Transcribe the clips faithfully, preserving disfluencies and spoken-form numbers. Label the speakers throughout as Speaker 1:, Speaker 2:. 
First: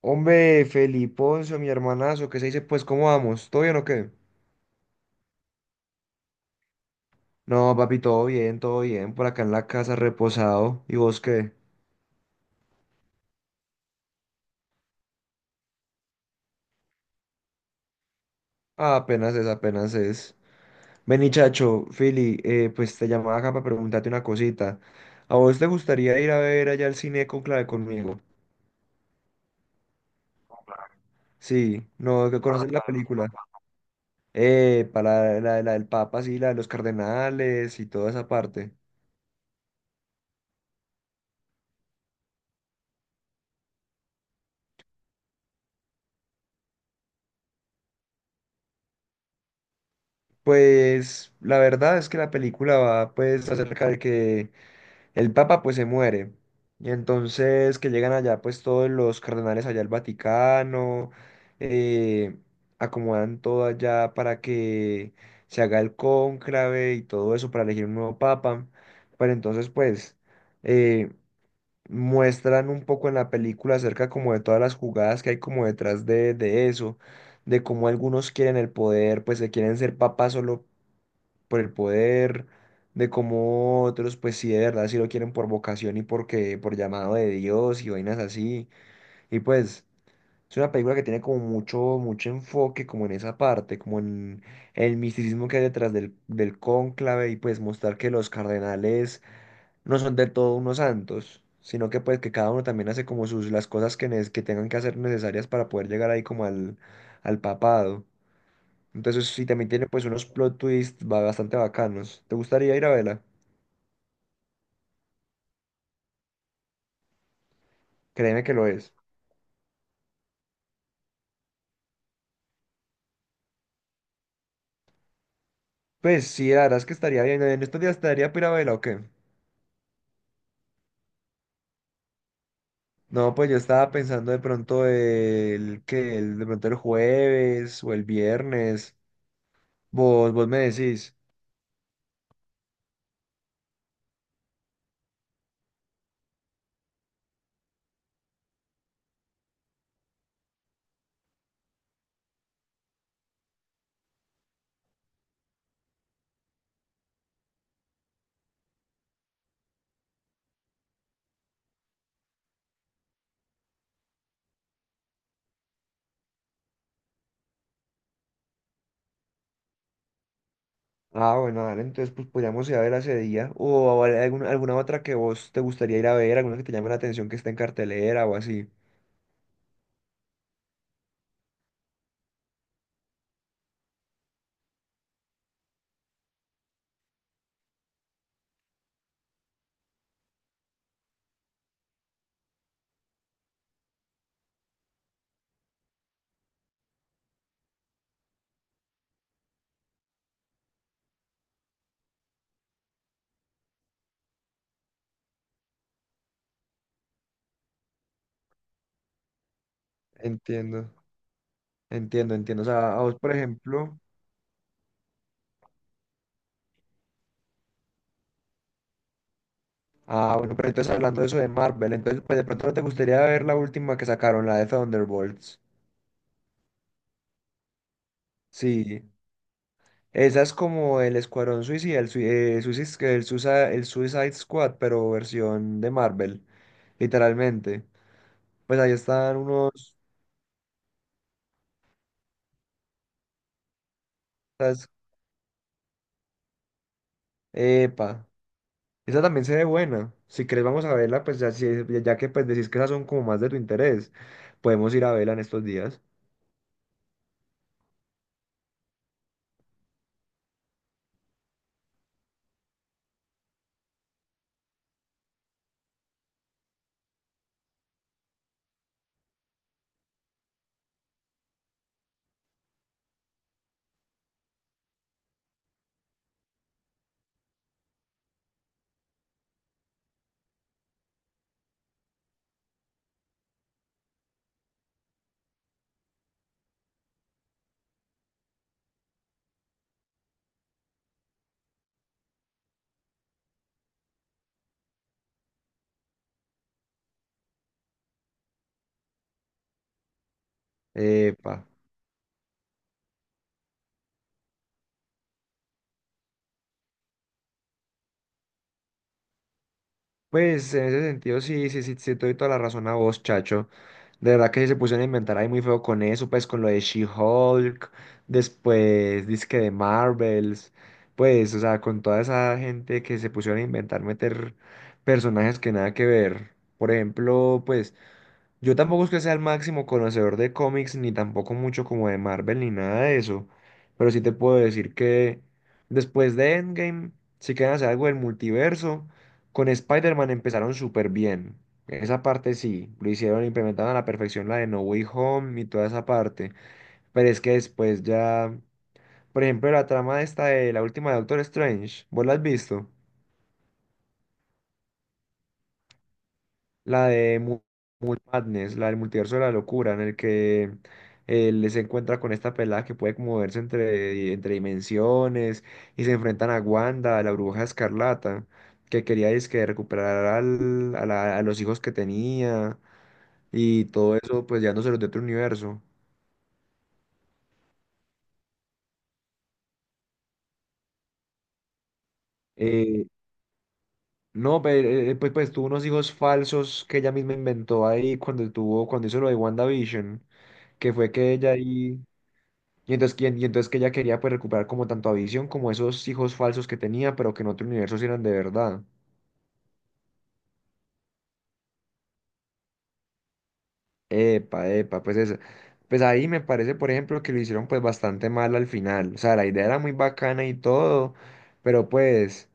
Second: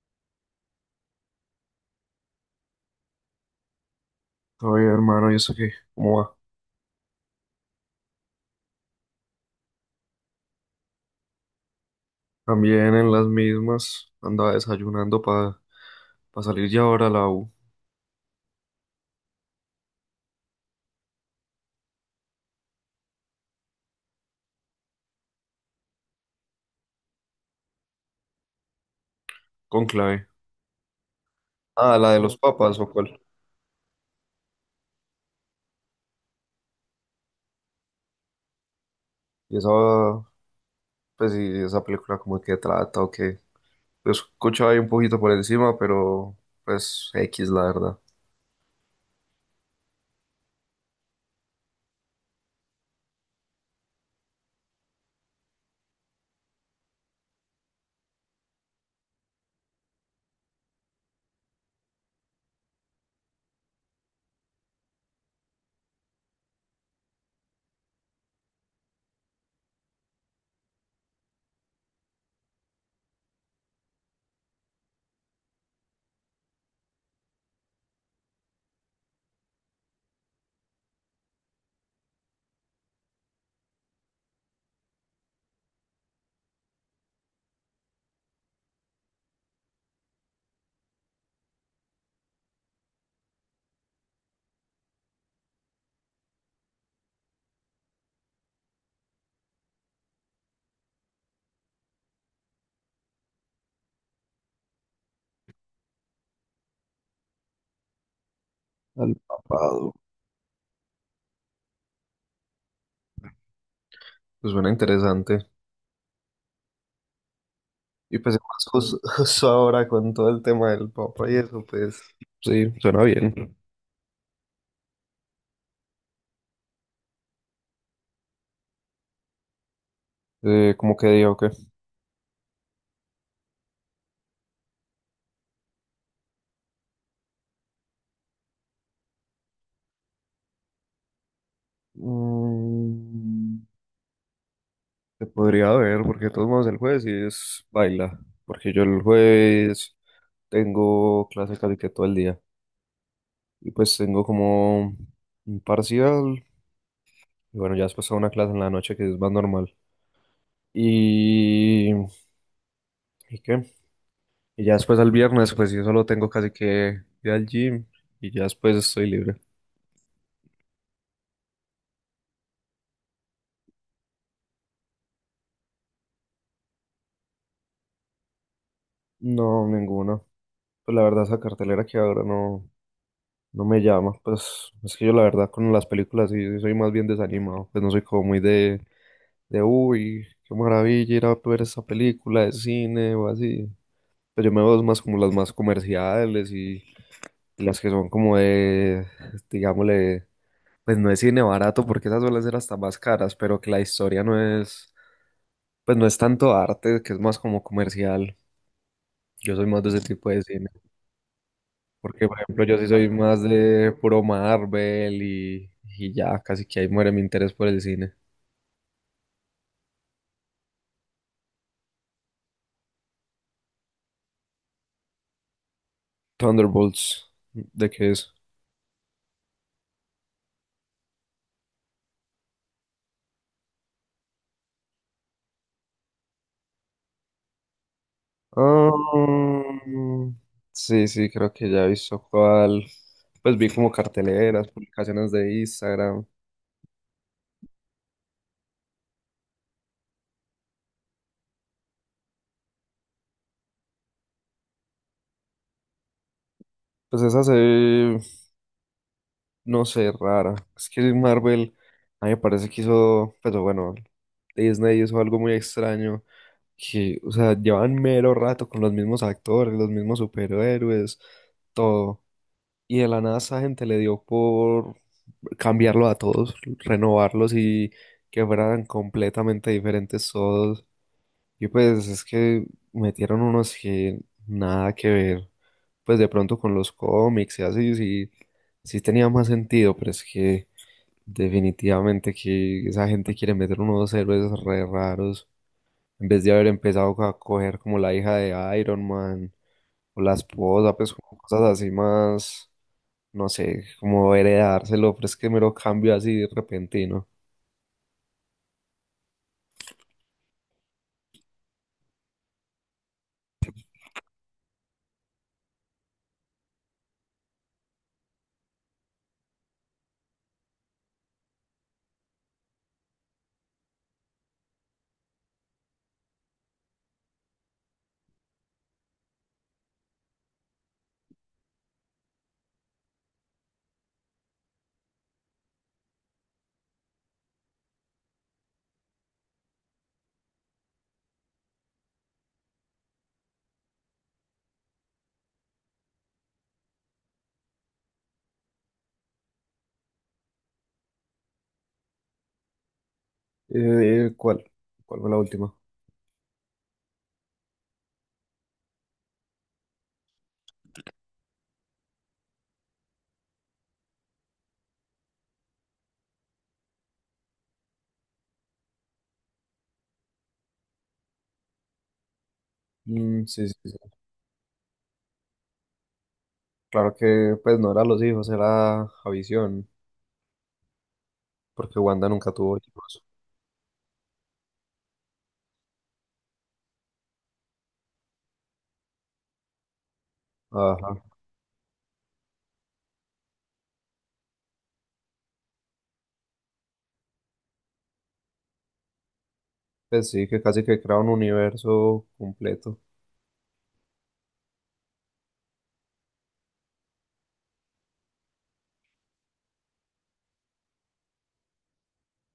Speaker 1: Hombre, Feliponcio, mi hermanazo, ¿qué se dice? Pues, ¿cómo vamos? ¿Todo bien o qué?
Speaker 2: Oye, hermano, ¿y eso qué? ¿Cómo va?
Speaker 1: No, papi, todo bien, todo bien. Por acá en la casa, reposado. ¿Y vos qué?
Speaker 2: También en las mismas andaba desayunando para salir ya ahora a la U
Speaker 1: Ah, apenas es, apenas es. Vení, chacho, Fili, eh, pues te llamaba acá para preguntarte una cosita. ¿A vos te gustaría ir a ver allá al cine con Clave conmigo?
Speaker 2: con clave.
Speaker 1: Sí,
Speaker 2: Ah, la de
Speaker 1: no,
Speaker 2: los Oh,
Speaker 1: que conoces
Speaker 2: papas
Speaker 1: la
Speaker 2: o cuál.
Speaker 1: película. Eh, para la, la del Papa, sí, la de los cardenales y toda esa parte.
Speaker 2: Y esa, pues sí, esa película como que trata o qué. Lo escuchaba ahí un poquito por encima, pero pues X, la verdad.
Speaker 1: Pues, la verdad es que la película va, pues, acerca de que el Papa pues se muere. Y entonces que llegan allá pues todos los cardenales allá al Vaticano, eh, acomodan todo allá para que se haga el cónclave y todo eso para elegir un nuevo Papa. Pero entonces pues eh, muestran un poco en la película acerca como de todas las jugadas que hay como detrás de, de eso, de cómo algunos quieren el poder, pues se quieren ser papas solo por el poder, de cómo otros, pues sí, de verdad, sí lo quieren por vocación y porque, por llamado de Dios y vainas así. Y pues es una película que tiene como mucho, mucho enfoque como en esa parte, como en el misticismo que hay detrás del, del cónclave y pues mostrar que los cardenales no son del todo unos santos, sino que pues que cada uno también hace como sus las cosas que, nes- que tengan que hacer necesarias para poder llegar ahí como al, al papado.
Speaker 2: Al
Speaker 1: Entonces sí, también tiene
Speaker 2: papado.
Speaker 1: pues unos plot twists ba- bastante bacanos. ¿Te gustaría ir a verla?
Speaker 2: Pues suena interesante. Y pues
Speaker 1: Créeme que
Speaker 2: más
Speaker 1: lo es.
Speaker 2: jus- justo ahora con todo el tema del papa y eso, pues sí, suena bien.
Speaker 1: Pues sí, la verdad es que estaría bien. ¿En estos días estaría para ir a verla o qué?
Speaker 2: Eh, ¿cómo que digo qué?
Speaker 1: No, pues yo estaba pensando de pronto el que el, de pronto el jueves o el viernes. Vos, vos me decís.
Speaker 2: Mm. Se podría ver, porque de todos modos el jueves sí es baila, porque yo el jueves tengo clase casi que todo el día y pues tengo como un parcial y bueno, ya después hago una clase en la noche que es más normal. Y, ¿Y qué? Y ya después al viernes pues yo solo tengo casi que ir al gym y ya después estoy libre.
Speaker 1: Ah, bueno, dale, entonces pues podríamos ir a verla ese día. O a- alguna, alguna otra que vos te gustaría ir a ver, alguna que te llame la atención que esté en cartelera o así.
Speaker 2: No, ninguna. Pues la verdad esa cartelera que ahora no, no me llama, pues es que yo la verdad con las películas sí sí soy más bien desanimado, pues no soy como muy de de uy, qué maravilla ir a ver esa película de cine o así. Pero yo me veo más como las más comerciales y, y las que son como de, digámosle, pues no es cine barato porque esas suelen ser hasta más caras, pero que la historia no es, pues no es tanto arte, que es más como comercial. Yo soy más de ese tipo de cine,
Speaker 1: Entiendo,
Speaker 2: porque
Speaker 1: entiendo,
Speaker 2: por
Speaker 1: entiendo.
Speaker 2: ejemplo
Speaker 1: O
Speaker 2: yo sí
Speaker 1: sea, a
Speaker 2: soy
Speaker 1: vos, por
Speaker 2: más de
Speaker 1: ejemplo.
Speaker 2: puro Marvel y, y ya casi que ahí muere mi interés por el cine.
Speaker 1: Ah, bueno, pero entonces hablando de eso de Marvel, entonces pues de pronto no te gustaría ver la última que sacaron, la de Thunderbolts.
Speaker 2: Thunderbolts, ¿de qué es?
Speaker 1: Sí, esa es como el Escuadrón Suicida, el, sui- eh, Suicis- el, Susa- el Suicide Squad, pero versión de Marvel, literalmente. Pues ahí están
Speaker 2: Ah,
Speaker 1: unos...
Speaker 2: sí, sí, creo que ya he visto cuál. Pues vi como carteleras,
Speaker 1: esas-
Speaker 2: publicaciones de Instagram.
Speaker 1: Epa. Esa también se ve buena. Si querés, vamos a verla, pues ya, si- ya que pues decís que esas son como más de tu interés, podemos ir a verla en estos días.
Speaker 2: Pues esa se ve, no sé, rara. Es que Marvel, a mí me parece que hizo, pero bueno, Disney hizo algo muy extraño. Que, o sea, llevan mero rato con los mismos actores, los mismos superhéroes, todo. Y de la nada esa gente le dio por cambiarlo a todos, renovarlos y que fueran completamente diferentes todos. Y pues es que metieron unos que nada que ver, pues de pronto con los cómics y así, sí, sí tenía más sentido, pero es que definitivamente que esa gente quiere meter unos héroes re raros, en vez de haber empezado a coger como la hija de Iron Man o la esposa, pues como
Speaker 1: Epa.
Speaker 2: cosas así más, no sé, como heredárselo, pero es que mero cambio así repentino.
Speaker 1: Pues en ese sentido, sí, sí, sí, sí, te doy toda la razón a vos, chacho. De verdad que sí se pusieron a inventar ahí muy feo con eso, pues con lo de She-Hulk, después disque de Marvels, pues, o sea, con toda esa gente que se pusieron a inventar meter personajes que nada que ver. Por ejemplo, pues. Yo tampoco es que sea el máximo conocedor de cómics, ni tampoco mucho como de Marvel, ni nada de eso. Pero sí te puedo decir que después de Endgame, si quieren hacer algo del multiverso, con Spider-Man empezaron súper bien. Esa parte sí, lo hicieron, implementaron a la perfección la de No Way Home y toda esa parte. Pero es que después ya, por ejemplo, la trama esta de la última de Doctor Strange, ¿vos la has visto?
Speaker 2: Eh, ¿cuál? ¿Cuál fue la última?
Speaker 1: la de Mu- Moon Madness, la del multiverso de la locura, en el que él se encuentra con esta pelada que puede moverse entre, entre dimensiones y se enfrentan a Wanda, a la bruja escarlata, que quería que recuperar al- a, la- a los hijos que tenía
Speaker 2: Mm, sí, sí,
Speaker 1: y
Speaker 2: sí.
Speaker 1: todo eso, pues llevándoselos de otro universo.
Speaker 2: Claro que pues no era los hijos, era Javisión, porque Wanda nunca tuvo
Speaker 1: Eh,
Speaker 2: hijos.
Speaker 1: no, pero, eh, pues, pues tuvo unos hijos falsos que ella misma inventó ahí cuando tuvo, cuando hizo lo de WandaVision, que fue
Speaker 2: Ajá.
Speaker 1: que ella ahí. Y entonces, que- y entonces que ella quería pues recuperar como tanto a Visión como esos hijos falsos que tenía, pero que en otro universo sí eran de verdad.
Speaker 2: Pues sí, que casi que crea un universo completo.
Speaker 1: Epa, epa, pues eso. Pues ahí me parece, por ejemplo, que lo hicieron pues bastante mal al final. O sea, la idea era muy bacana y todo, pero pues...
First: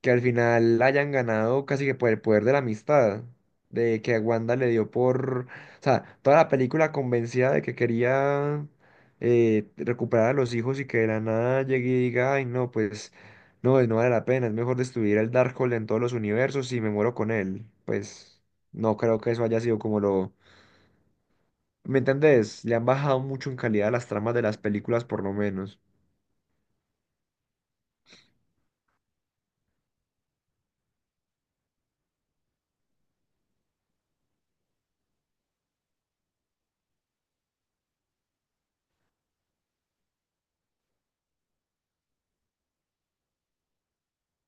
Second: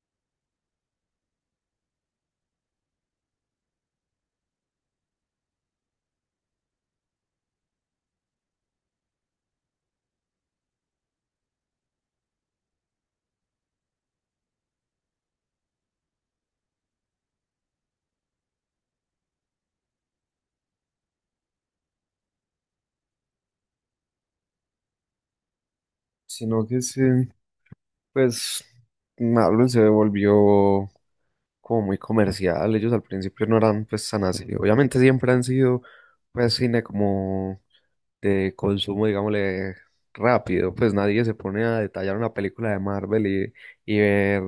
Speaker 1: que al final hayan ganado casi que por el poder de la amistad, de que a Wanda le dio por, o sea, toda la película convencida de que quería eh, recuperar a los hijos y que de la nada llegue y diga, ay, no, pues no, pues, no vale la pena, es mejor destruir el Darkhold en todos los universos y me muero con él. Pues no creo que eso haya sido como lo... ¿Me entendés? Le han bajado mucho en calidad a las tramas de las películas, por lo menos.
Speaker 2: Sino que sí, pues Marvel se volvió como muy comercial. Ellos al principio no eran pues tan así. Obviamente siempre han sido pues cine como de consumo, digámosle, rápido. Pues nadie se pone a detallar una película de Marvel y, y ver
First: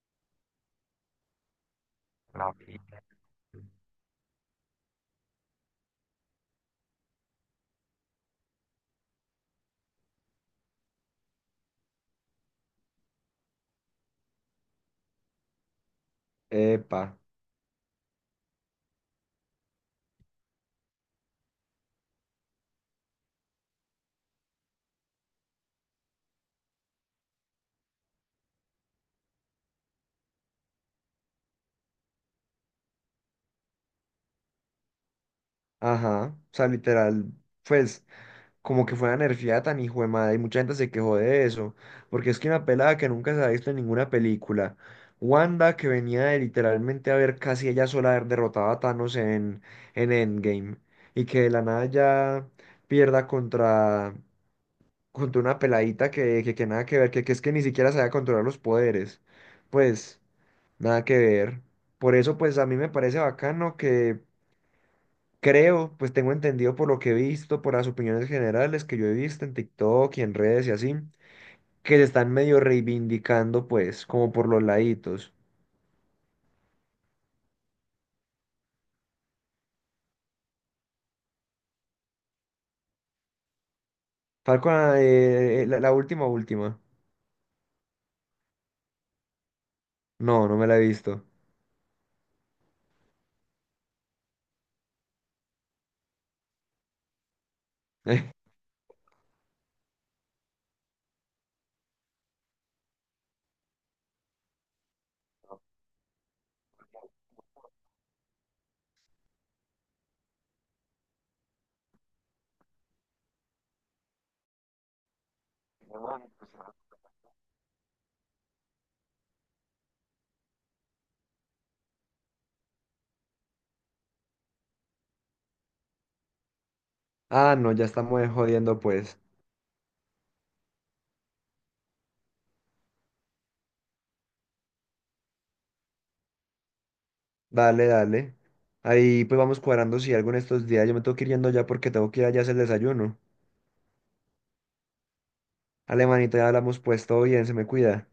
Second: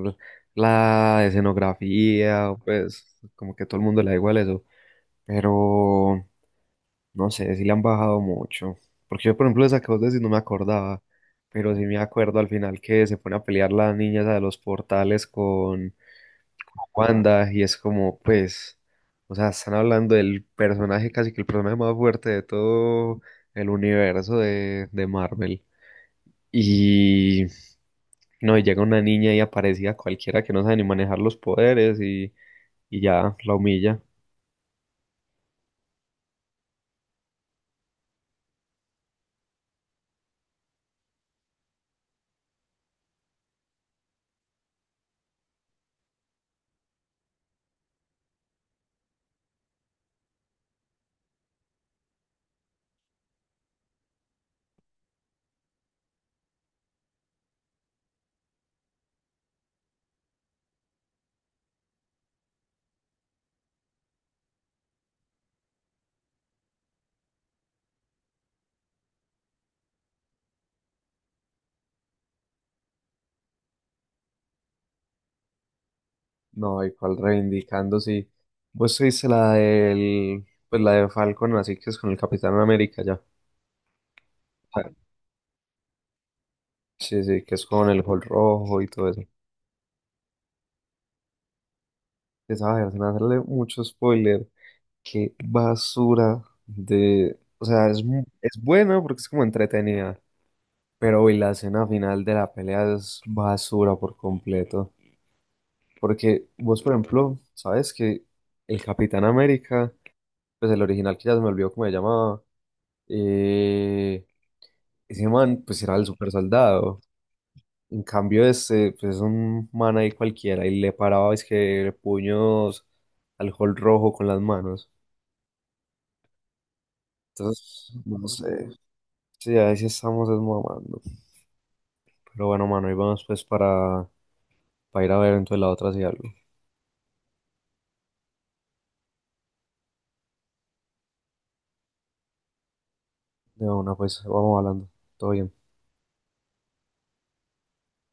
Speaker 2: la escenografía, pues como que a todo el mundo le da igual eso. Pero no sé, si le han bajado mucho. Porque yo, por ejemplo, esa que vos decís no me acordaba, pero sí me acuerdo al final que se pone a pelear la niña esa de los portales con,
Speaker 1: Epa,
Speaker 2: Wanda, y es como, pues, o sea, están hablando del personaje, casi que el personaje más fuerte de todo el universo de, de Marvel. Y no, y llega una niña y aparecía cualquiera que no sabe ni manejar los poderes y, y ya la humilla.
Speaker 1: ajá, o sea, literal, pues... como que fue una nerfeada tan hijo de madre, y mucha gente se quejó de eso, porque es que una pelada que nunca se ha visto en ninguna película, Wanda que venía de literalmente haber casi ella sola haber derrotado a Thanos en, en Endgame, y que de la nada ya pierda contra, contra una peladita que, que, que nada que ver, que, que es que ni siquiera sabía controlar los poderes, pues nada que ver. Por eso pues a mí me parece bacano que creo, pues tengo entendido por lo que he visto, por las opiniones generales que yo he visto en TikTok y en redes y así, que se están medio reivindicando, pues, como por los laditos.
Speaker 2: No, y cual reivindicando, sí. Vos viste la del, pues la de Falcon, así que es con el Capitán América ya.
Speaker 1: Falcon,
Speaker 2: Ah,
Speaker 1: ah, eh, eh, la, la última, última.
Speaker 2: sí, sí, que es con el Hulk rojo y todo eso.
Speaker 1: No, no me la he visto.
Speaker 2: Esa vaina, se me hacerle mucho spoiler. Qué basura de... O sea, es, mu- es buena porque es como entretenida, pero hoy la escena final de la pelea es basura por completo. Porque vos, por ejemplo, sabes que el Capitán América, pues el original que ya se me olvidó cómo se llamaba, eh, ese man pues era el super soldado. En cambio este, pues es un man ahí cualquiera y le paraba es que puños al Hulk rojo con las manos.
Speaker 1: Ah, no, ya
Speaker 2: Entonces, no
Speaker 1: estamos
Speaker 2: sé.
Speaker 1: jodiendo, pues.
Speaker 2: Sí, ahí sí estamos desmamando. Pero bueno, mano, y vamos pues para, para, ir a ver entonces la otra si algo.
Speaker 1: Dale, dale. Ahí pues vamos cuadrando si algo en estos días. Yo me tengo que ir yendo ya porque tengo que ir allá a hacer el desayuno.
Speaker 2: De una, pues vamos hablando. Todo bien.
Speaker 1: Alemanita, ya hablamos, pues todo bien, se me cuida.